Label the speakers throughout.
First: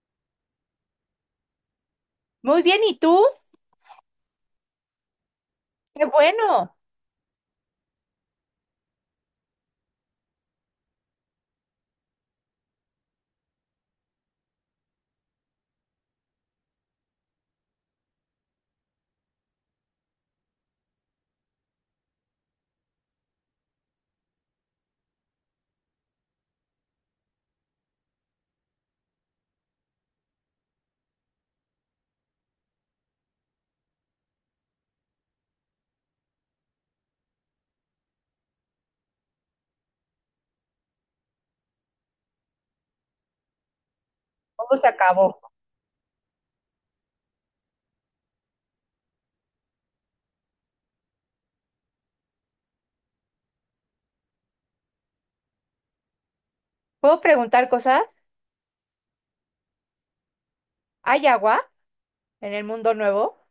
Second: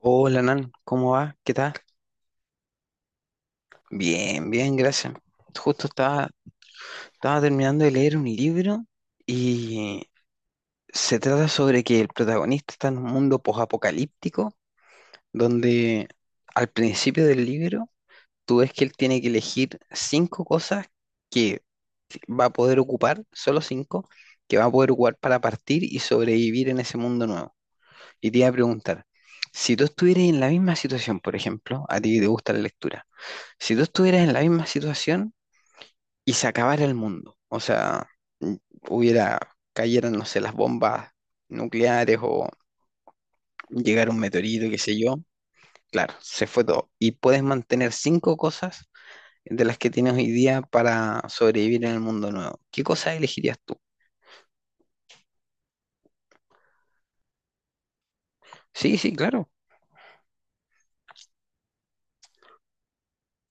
Speaker 1: Hola, Nan, ¿cómo va? ¿Qué tal?
Speaker 2: Muy bien, ¿y tú?
Speaker 1: Bien, bien, gracias. Justo
Speaker 2: Qué
Speaker 1: estaba,
Speaker 2: bueno,
Speaker 1: estaba terminando de leer un libro y se trata sobre que el protagonista está en un mundo posapocalíptico donde al principio del libro tú ves que él tiene que elegir cinco cosas que va a poder ocupar, solo cinco, que va a poder ocupar para partir y sobrevivir en ese mundo nuevo. Y te iba a preguntar, si tú estuvieras en la misma situación, por ejemplo, a ti que te gusta la lectura, si tú estuvieras en la misma situación y se acabara el mundo, o sea, mm, hubiera, cayeran, no sé, las bombas nucleares o llegara un meteorito, qué
Speaker 2: todo se
Speaker 1: sé yo,
Speaker 2: acabó.
Speaker 1: claro, se fue todo. Y puedes mantener cinco cosas de las que tienes hoy día para sobrevivir en el mundo nuevo. ¿Qué cosas elegirías tú?
Speaker 2: ¿Puedo preguntar cosas?
Speaker 1: Sí, sí, claro.
Speaker 2: ¿Hay agua en el mundo nuevo?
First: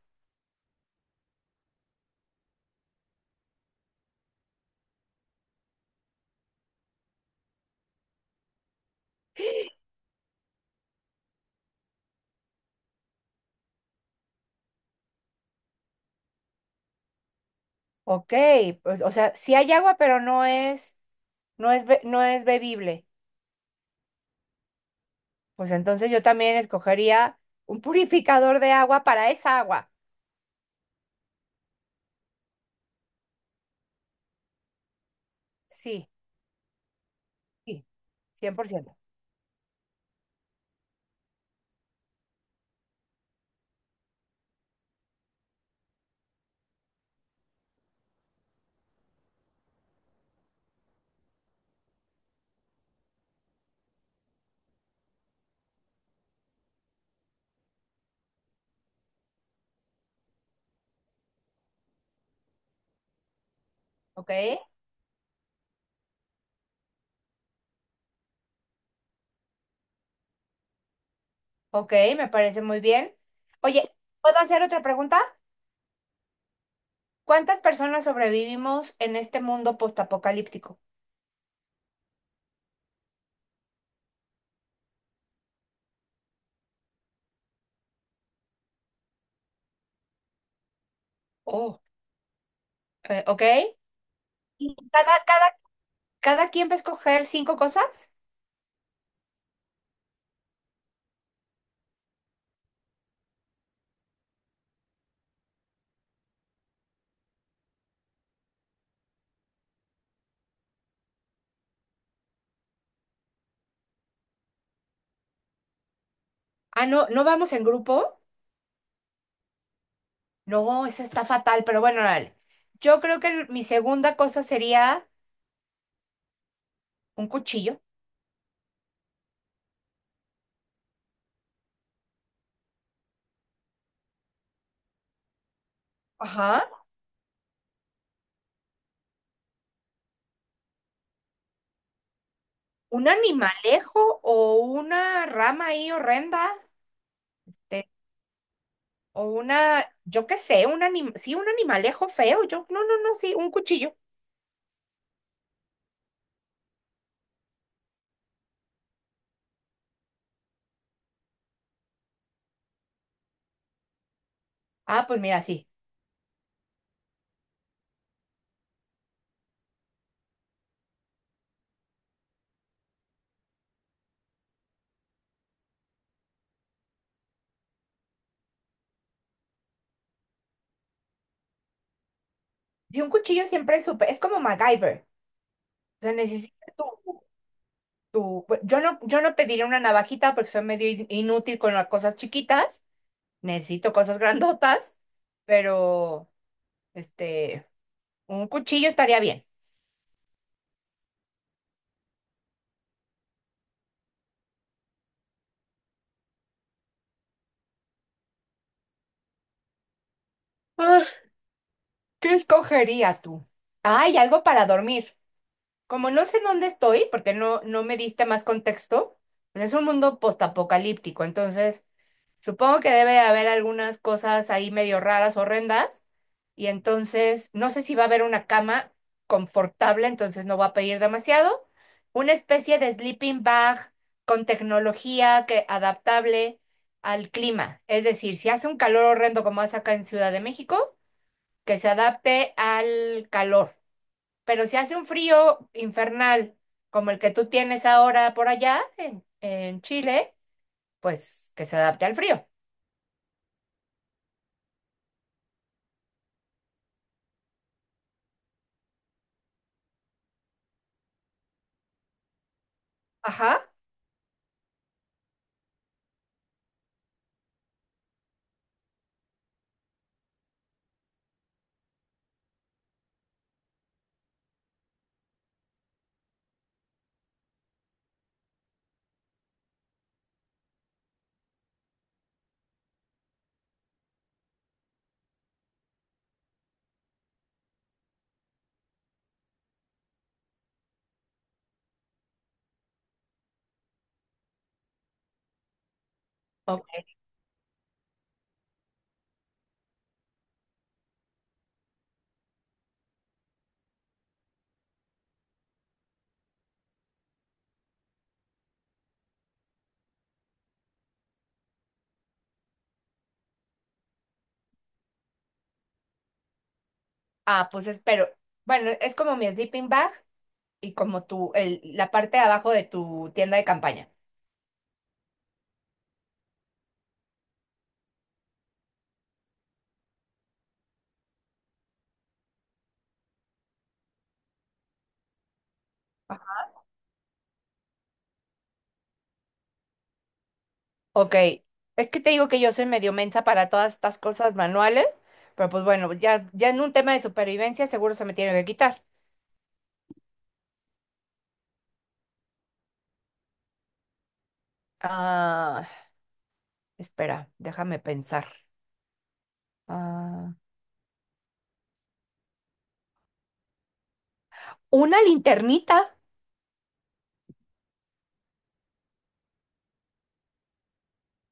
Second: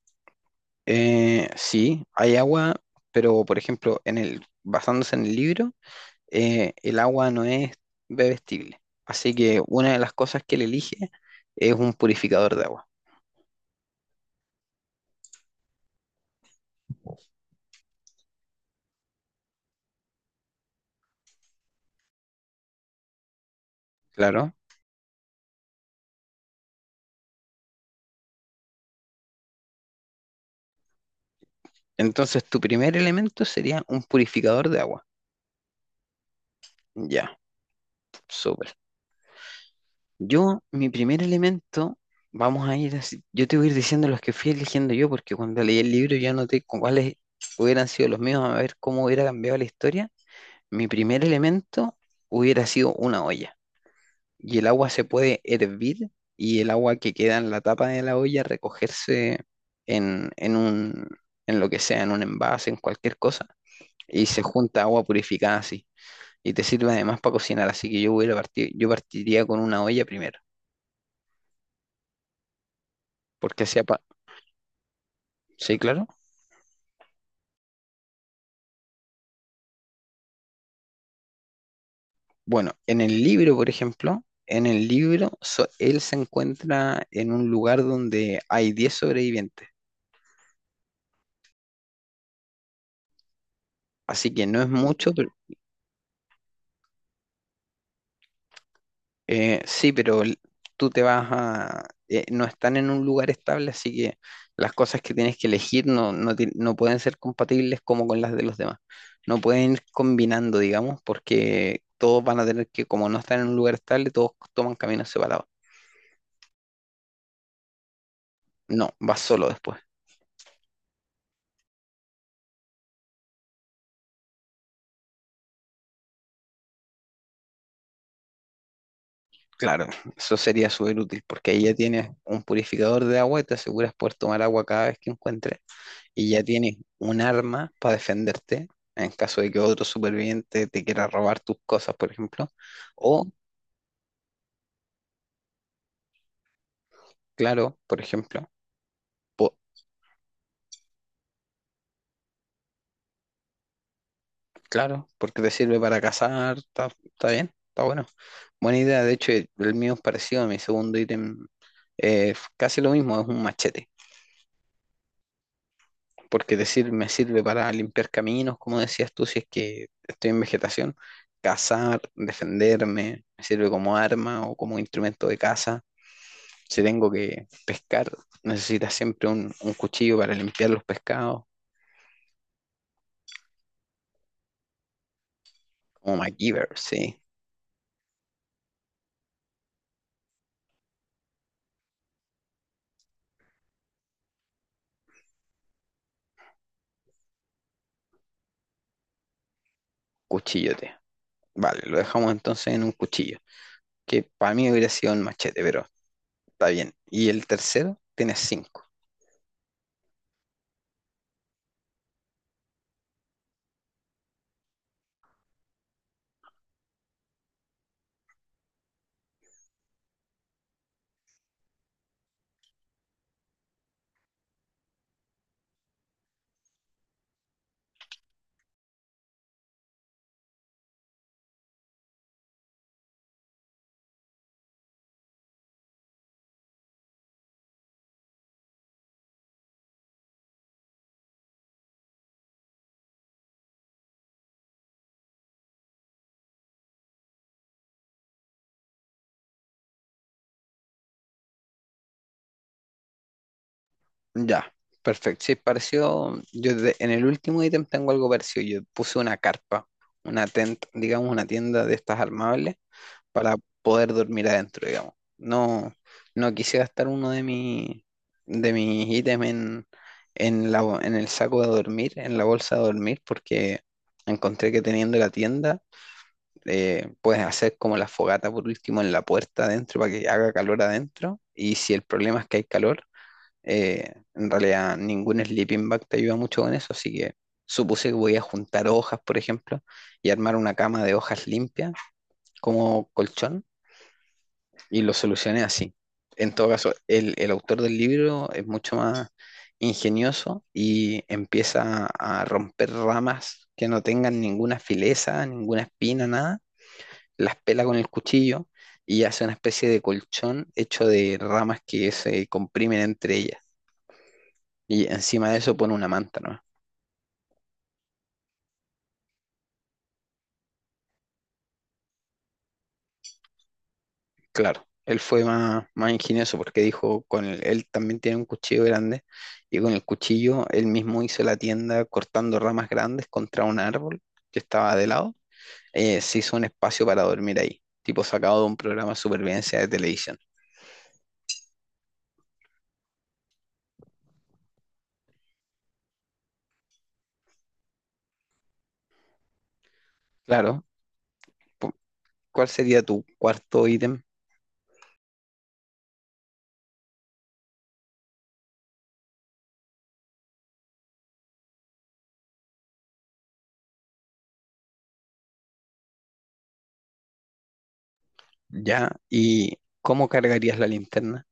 Speaker 1: Sí, hay agua, pero por ejemplo, basándose en el libro. El agua no es bebestible. Así que una de las cosas que él elige es un purificador de agua,
Speaker 2: Ok, pues, o sea, sí hay agua, pero no es bebible.
Speaker 1: claro.
Speaker 2: Pues entonces yo también escogería un purificador de agua para esa agua.
Speaker 1: Entonces tu primer elemento sería un purificador de agua.
Speaker 2: Sí,
Speaker 1: Ya,
Speaker 2: sí, cien por
Speaker 1: súper.
Speaker 2: ciento
Speaker 1: Mi primer elemento, vamos a ir así. Yo te voy a ir diciendo los que fui eligiendo yo, porque cuando leí el libro ya noté cuáles hubieran sido los míos, a ver cómo hubiera cambiado la historia. Mi primer elemento hubiera sido una olla. Y el agua se puede hervir y el agua que queda en la tapa de la olla recogerse en, en un, en lo que sea, en un envase, en cualquier cosa, y
Speaker 2: Ok,
Speaker 1: se junta agua purificada así. Y te sirve además para cocinar, así que yo partiría con una olla primero,
Speaker 2: ok, me parece muy bien.
Speaker 1: porque
Speaker 2: Oye, ¿puedo hacer otra pregunta?
Speaker 1: ¿sí, claro?
Speaker 2: ¿Cuántas personas sobrevivimos en este mundo postapocalíptico?
Speaker 1: Bueno, en el libro, por ejemplo, en el libro so- él se encuentra en un lugar donde hay 10 sobrevivientes,
Speaker 2: Oh, ok.
Speaker 1: así que no es
Speaker 2: Y
Speaker 1: mucho.
Speaker 2: cada, cada Cada quien va a escoger cinco cosas.
Speaker 1: Sí, pero tú te vas a... no están en un lugar estable, así que las cosas que tienes que elegir no pueden ser compatibles como con las de los demás. No pueden ir combinando, digamos, porque todos van a tener que, como no están en un lugar estable, todos toman caminos separados.
Speaker 2: Ah, no, no vamos en grupo.
Speaker 1: No, vas solo después.
Speaker 2: No, eso está fatal, pero bueno, dale. Yo creo que mi segunda cosa sería un cuchillo.
Speaker 1: Claro, eso sería súper útil porque ahí ya tienes un purificador de agua y te aseguras poder tomar agua cada vez que encuentres. Y ya
Speaker 2: Ajá.
Speaker 1: tienes un arma para defenderte en caso de que otro superviviente te quiera robar tus cosas, por ejemplo.
Speaker 2: Un
Speaker 1: O,
Speaker 2: animalejo o una rama ahí horrenda.
Speaker 1: claro,
Speaker 2: te-
Speaker 1: por ejemplo,
Speaker 2: o
Speaker 1: po-
Speaker 2: una, yo qué sé, sí, un animalejo feo. Yo, no, no, no, sí, un cuchillo.
Speaker 1: claro, porque te sirve para cazar, está bien, está bueno. Buena idea, de hecho, el mío es parecido a mi segundo ítem, casi lo mismo, es un machete.
Speaker 2: Ah, pues mira, sí.
Speaker 1: Porque me sirve para limpiar caminos, como decías tú, si es que estoy en vegetación, cazar, defenderme, me sirve como arma o como instrumento de caza. Si tengo que pescar, necesitas siempre un cuchillo para limpiar los pescados,
Speaker 2: Sí, un cuchillo siempre es súper, es como MacGyver. O sea,
Speaker 1: como MacGyver,
Speaker 2: necesitas
Speaker 1: sí,
Speaker 2: tu, yo no pediría una navajita porque soy medio inútil con las cosas chiquitas. Necesito cosas grandotas, pero este, un cuchillo estaría bien.
Speaker 1: cuchillote. Vale, lo dejamos entonces en un cuchillo, que para mí hubiera sido un machete, pero está bien. Y el tercero tiene cinco.
Speaker 2: Ah, ¿qué escogería tú? Ay, algo para dormir. Como no sé dónde estoy, porque no me diste más contexto, pues es un mundo postapocalíptico, entonces supongo que debe de haber algunas cosas ahí medio raras, horrendas, y entonces no sé si va a haber una cama confortable, entonces no va a pedir demasiado. Una especie de sleeping bag con tecnología que adaptable al clima. Es decir, si hace un calor horrendo como hace acá en Ciudad de México, que se adapte al calor. Pero si hace un frío infernal como el que tú tienes ahora por allá en, Chile, pues que se adapte al frío.
Speaker 1: Ya, perfecto. Sí, pareció, en el último ítem tengo algo parecido. Yo puse una carpa, una tent, digamos una tienda de estas armables, para
Speaker 2: Ajá.
Speaker 1: poder dormir adentro, digamos. No, no quise gastar uno de mis ítems en, en el saco de dormir, en la bolsa de dormir, porque encontré que teniendo la tienda, puedes hacer como la fogata por último en la puerta adentro para que haga calor adentro. Y si el problema es que hay calor, en realidad ningún sleeping bag te ayuda mucho con eso, así que supuse que voy a juntar hojas, por ejemplo, y armar una cama de hojas limpias como colchón y lo solucioné así. En todo
Speaker 2: Ok.
Speaker 1: caso, el autor del libro es mucho más ingenioso y empieza a romper ramas que no tengan ninguna fileza, ninguna espina, nada. Las pela con el cuchillo y hace una especie de colchón hecho de ramas que se comprimen entre ellas. Y encima de eso pone una manta, ¿no?
Speaker 2: Ah, pues espero. Bueno, es como mi sleeping bag y como la parte de abajo de tu tienda de campaña.
Speaker 1: Claro, él fue más, más ingenioso porque dijo, él también tiene un cuchillo grande y con el cuchillo él mismo hizo la tienda cortando ramas grandes contra un árbol que estaba de lado. Se hizo un
Speaker 2: Ajá.
Speaker 1: espacio para dormir ahí, tipo sacado de un programa de supervivencia de televisión.
Speaker 2: Ok, es que te digo que yo soy medio mensa para todas estas cosas manuales, pero pues bueno, ya, ya en un tema de supervivencia seguro se me tiene que quitar.
Speaker 1: Claro, pu- ¿cuál sería tu cuarto ítem
Speaker 2: Ah, espera, déjame pensar. Ah, una linternita
Speaker 1: ya? ¿Y cómo cargarías la linterna?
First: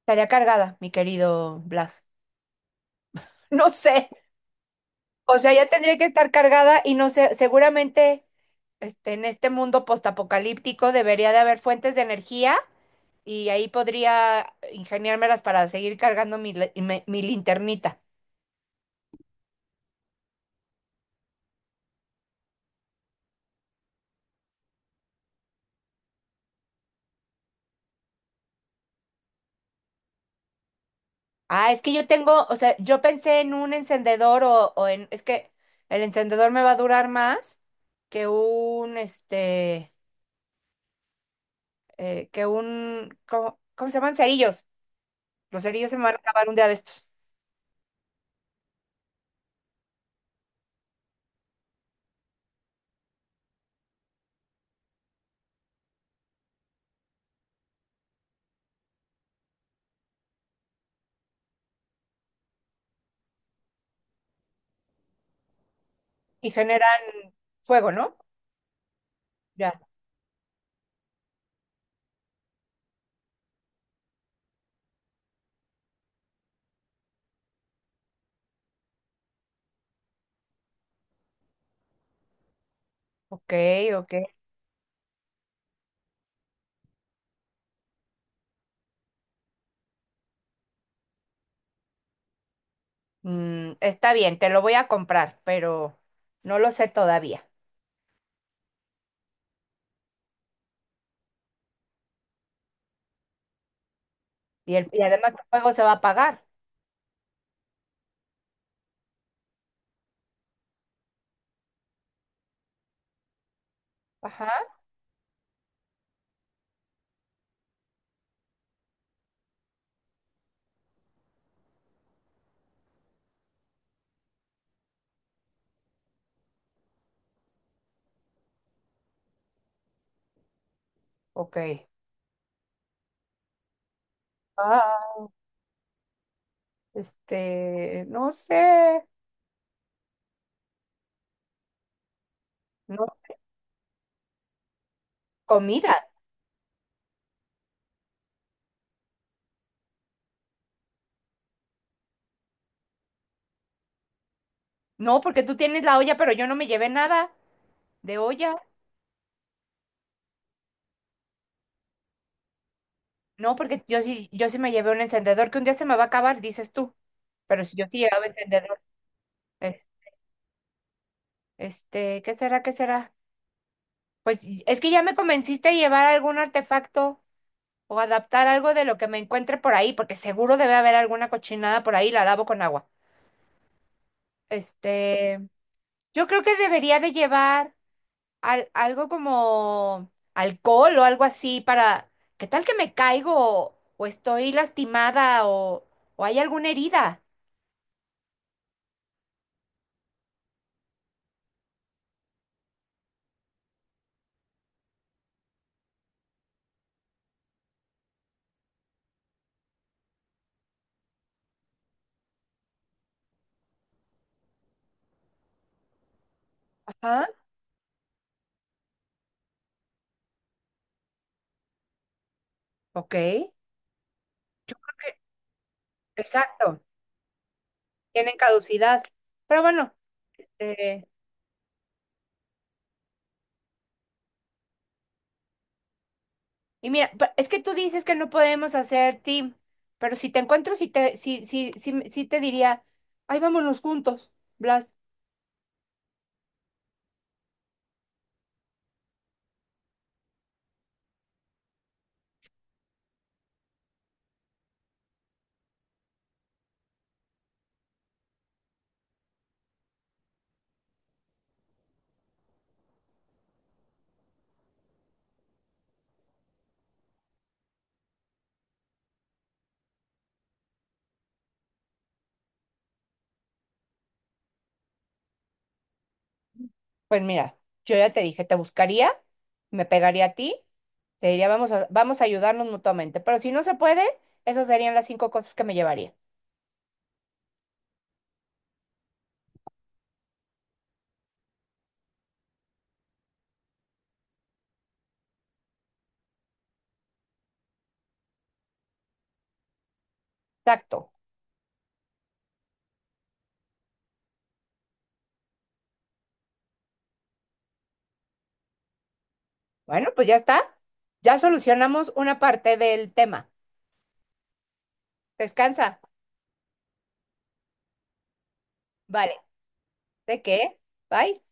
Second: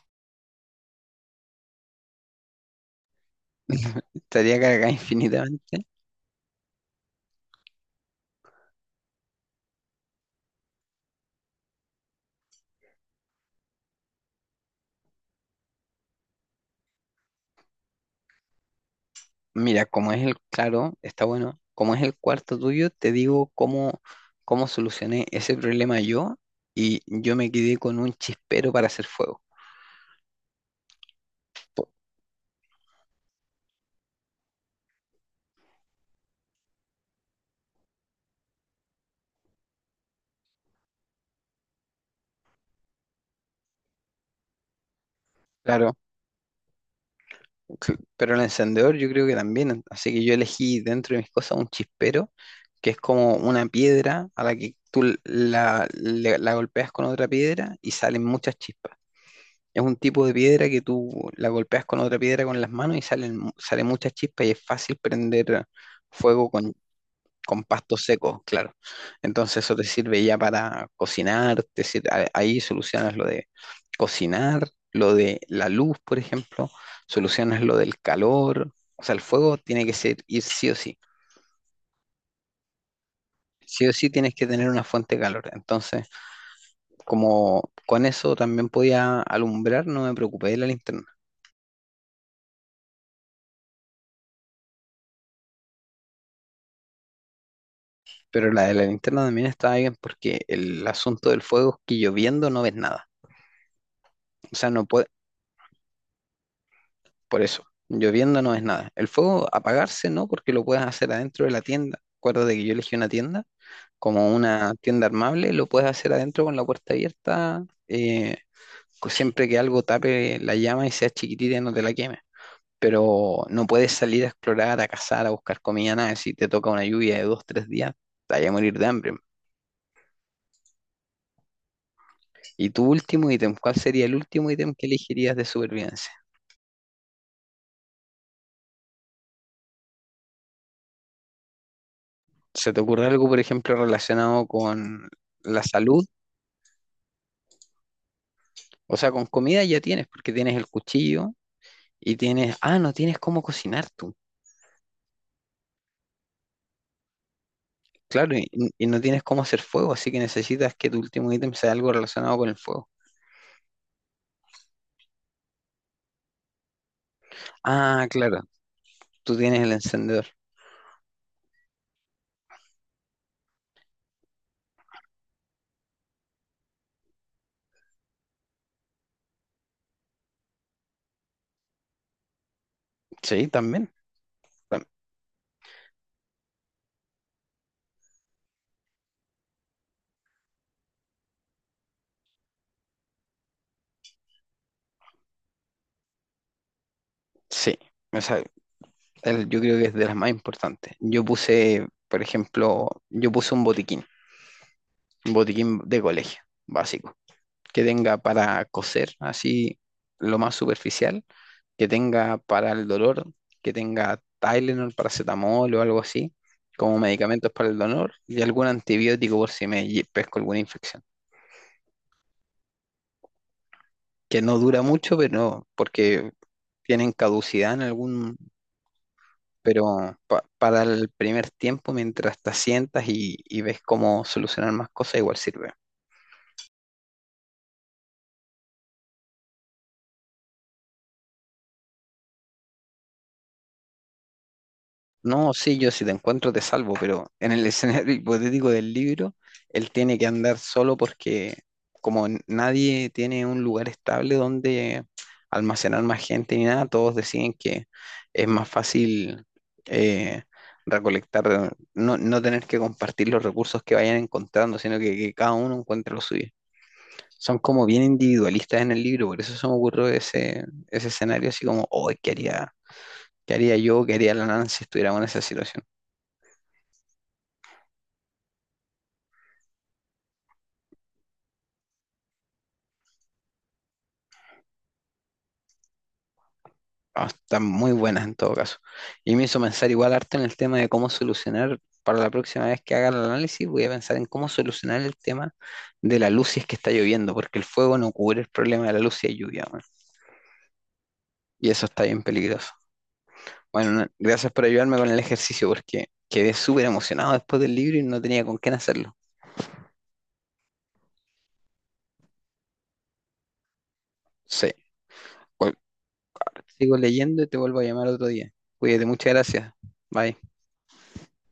Speaker 2: estaría cargada, mi querido Blas. No sé,
Speaker 1: ¿Estaría cargada
Speaker 2: o sea, ya
Speaker 1: infinitamente?
Speaker 2: tendría que estar cargada y no sé, seguramente en este mundo postapocalíptico debería de haber fuentes de energía y ahí podría ingeniármelas para seguir cargando mi linternita.
Speaker 1: Mira, como es el, claro, está bueno. Como es el cuarto tuyo, te digo cómo solucioné ese problema yo y yo me quedé con un chispero para hacer fuego.
Speaker 2: Ah, es
Speaker 1: Po-
Speaker 2: que yo tengo, o sea, yo pensé en un encendedor o en, es que el encendedor me va a durar más que un, ¿cómo se llaman? Cerillos. Los cerillos
Speaker 1: Claro,
Speaker 2: se me van a acabar un día de estos
Speaker 1: pero el encendedor yo creo que también, así que yo elegí dentro de mis cosas un chispero, que es como una piedra a la que tú l- la, le- la golpeas con otra piedra y salen muchas chispas. Es un tipo de piedra que tú la golpeas con otra piedra con las manos y salen muchas chispas y es fácil prender fuego
Speaker 2: y generan
Speaker 1: con
Speaker 2: fuego,
Speaker 1: pastos
Speaker 2: ¿no?
Speaker 1: secos, claro. Entonces eso
Speaker 2: Ya.
Speaker 1: te sirve ya para cocinar, ahí solucionas lo de cocinar, lo de la luz, por ejemplo, solucionas lo del calor, o sea, el fuego tiene que ir sí o sí.
Speaker 2: Ok,
Speaker 1: Sí o sí
Speaker 2: ok.
Speaker 1: tienes que tener una fuente de calor. Entonces, como con eso también podía alumbrar, no me preocupé de la linterna.
Speaker 2: Está bien, te lo voy a comprar, pero no lo sé todavía.
Speaker 1: Pero la de la linterna también estaba bien porque el asunto del fuego es que lloviendo no ves nada. O sea,
Speaker 2: Y,
Speaker 1: no,
Speaker 2: el, y
Speaker 1: pue-
Speaker 2: además el juego se va a pagar.
Speaker 1: por eso, lloviendo no es nada. El fuego apagarse no, porque lo puedes hacer adentro de la tienda. Acuérdate que yo elegí una tienda, como
Speaker 2: Ajá,
Speaker 1: una tienda armable, lo puedes hacer adentro con la puerta abierta, siempre que algo tape la llama y sea chiquitita y no te la queme. Pero no puedes salir a explorar, a cazar, a buscar comida, nada. Si te toca una lluvia de 2, 3 días, te vas a morir de hambre.
Speaker 2: ok.
Speaker 1: ¿Y tu último ítem? ¿Cuál sería el último ítem que
Speaker 2: Ah,
Speaker 1: elegirías de supervivencia?
Speaker 2: no sé,
Speaker 1: ¿Se te ocurre
Speaker 2: no,
Speaker 1: algo, por ejemplo, relacionado con la salud?
Speaker 2: comida.
Speaker 1: O sea, con comida ya tienes, porque tienes el cuchillo y tienes, no tienes cómo cocinar tú.
Speaker 2: No, porque tú tienes la olla, pero yo no me llevé nada de
Speaker 1: Claro, y,
Speaker 2: olla.
Speaker 1: y no tienes cómo hacer fuego, así que necesitas que tu último ítem sea algo relacionado con el fuego.
Speaker 2: No, porque yo sí me llevé un encendedor que un día se me va a acabar, dices tú. Pero si yo sí
Speaker 1: Ah,
Speaker 2: llevaba
Speaker 1: claro,
Speaker 2: encendedor,
Speaker 1: tú tienes el
Speaker 2: es,
Speaker 1: encendedor.
Speaker 2: ¿qué será? ¿Qué será? Pues es que ya me convenciste a llevar algún artefacto. O adaptar algo de lo que me encuentre por ahí, porque seguro debe haber alguna cochinada por ahí, la lavo con agua.
Speaker 1: Sí, también. tam-
Speaker 2: Este, yo creo que debería de llevar algo como alcohol o algo así para, ¿qué tal que me caigo o estoy lastimada o hay alguna herida?
Speaker 1: Sí, o sea, yo creo que es de las más importantes. Yo puse, por ejemplo, yo puse un botiquín de colegio, básico, que tenga para coser así lo más superficial, que tenga para el dolor, que tenga Tylenol, paracetamol o algo así, como
Speaker 2: Ajá,
Speaker 1: medicamentos para el dolor, y algún antibiótico por si pesco alguna infección,
Speaker 2: ok.
Speaker 1: que no dura mucho, pero porque
Speaker 2: Exacto,
Speaker 1: tienen caducidad
Speaker 2: tienen caducidad. Pero bueno,
Speaker 1: pero para
Speaker 2: eh,
Speaker 1: el primer tiempo, mientras te sientas y ves cómo solucionar más cosas, igual sirve.
Speaker 2: y mira, es que tú dices que no podemos hacer team, pero si te encuentro, sí te, sí, sí, sí, sí te diría, ay, vámonos juntos, Blas.
Speaker 1: No, sí, yo si te encuentro te salvo, pero en el escenario hipotético del libro, él tiene que andar solo porque nadie tiene un lugar estable donde almacenar más gente ni nada, todos deciden que es más fácil eh, recolectar, no, no tener que compartir los recursos que vayan encontrando, sino que cada uno encuentre lo suyo. Son como bien individualistas en el libro, por eso se me ocurrió ese escenario así como, oh, qué haría yo, qué haría la Nancy si estuviéramos en esa situación?
Speaker 2: Pues mira, yo ya te dije, te buscaría, me pegaría a ti, te diría, vamos a ayudarnos mutuamente. Pero si no se puede, esas serían las cinco cosas que me llevaría.
Speaker 1: Ah, están muy buenas en todo caso. Y me hizo pensar igual harto en el tema de cómo solucionar, para la próxima vez que haga el análisis, voy a pensar en cómo solucionar el tema de la luz si es que está lloviendo, porque el fuego no cubre el problema de la luz si hay lluvia, weón.
Speaker 2: Exacto.
Speaker 1: Y eso está bien peligroso. Bueno, gracias por ayudarme con el ejercicio, porque quedé súper emocionado después del libro y no tenía con quién hacerlo.
Speaker 2: Bueno, pues ya está. Ya solucionamos una parte del tema.
Speaker 1: Sí, Cual-
Speaker 2: Descansa.
Speaker 1: sigo leyendo y te vuelvo a llamar otro día. Cuídate, muchas
Speaker 2: Vale.
Speaker 1: gracias. Bye.
Speaker 2: ¿De qué? Bye.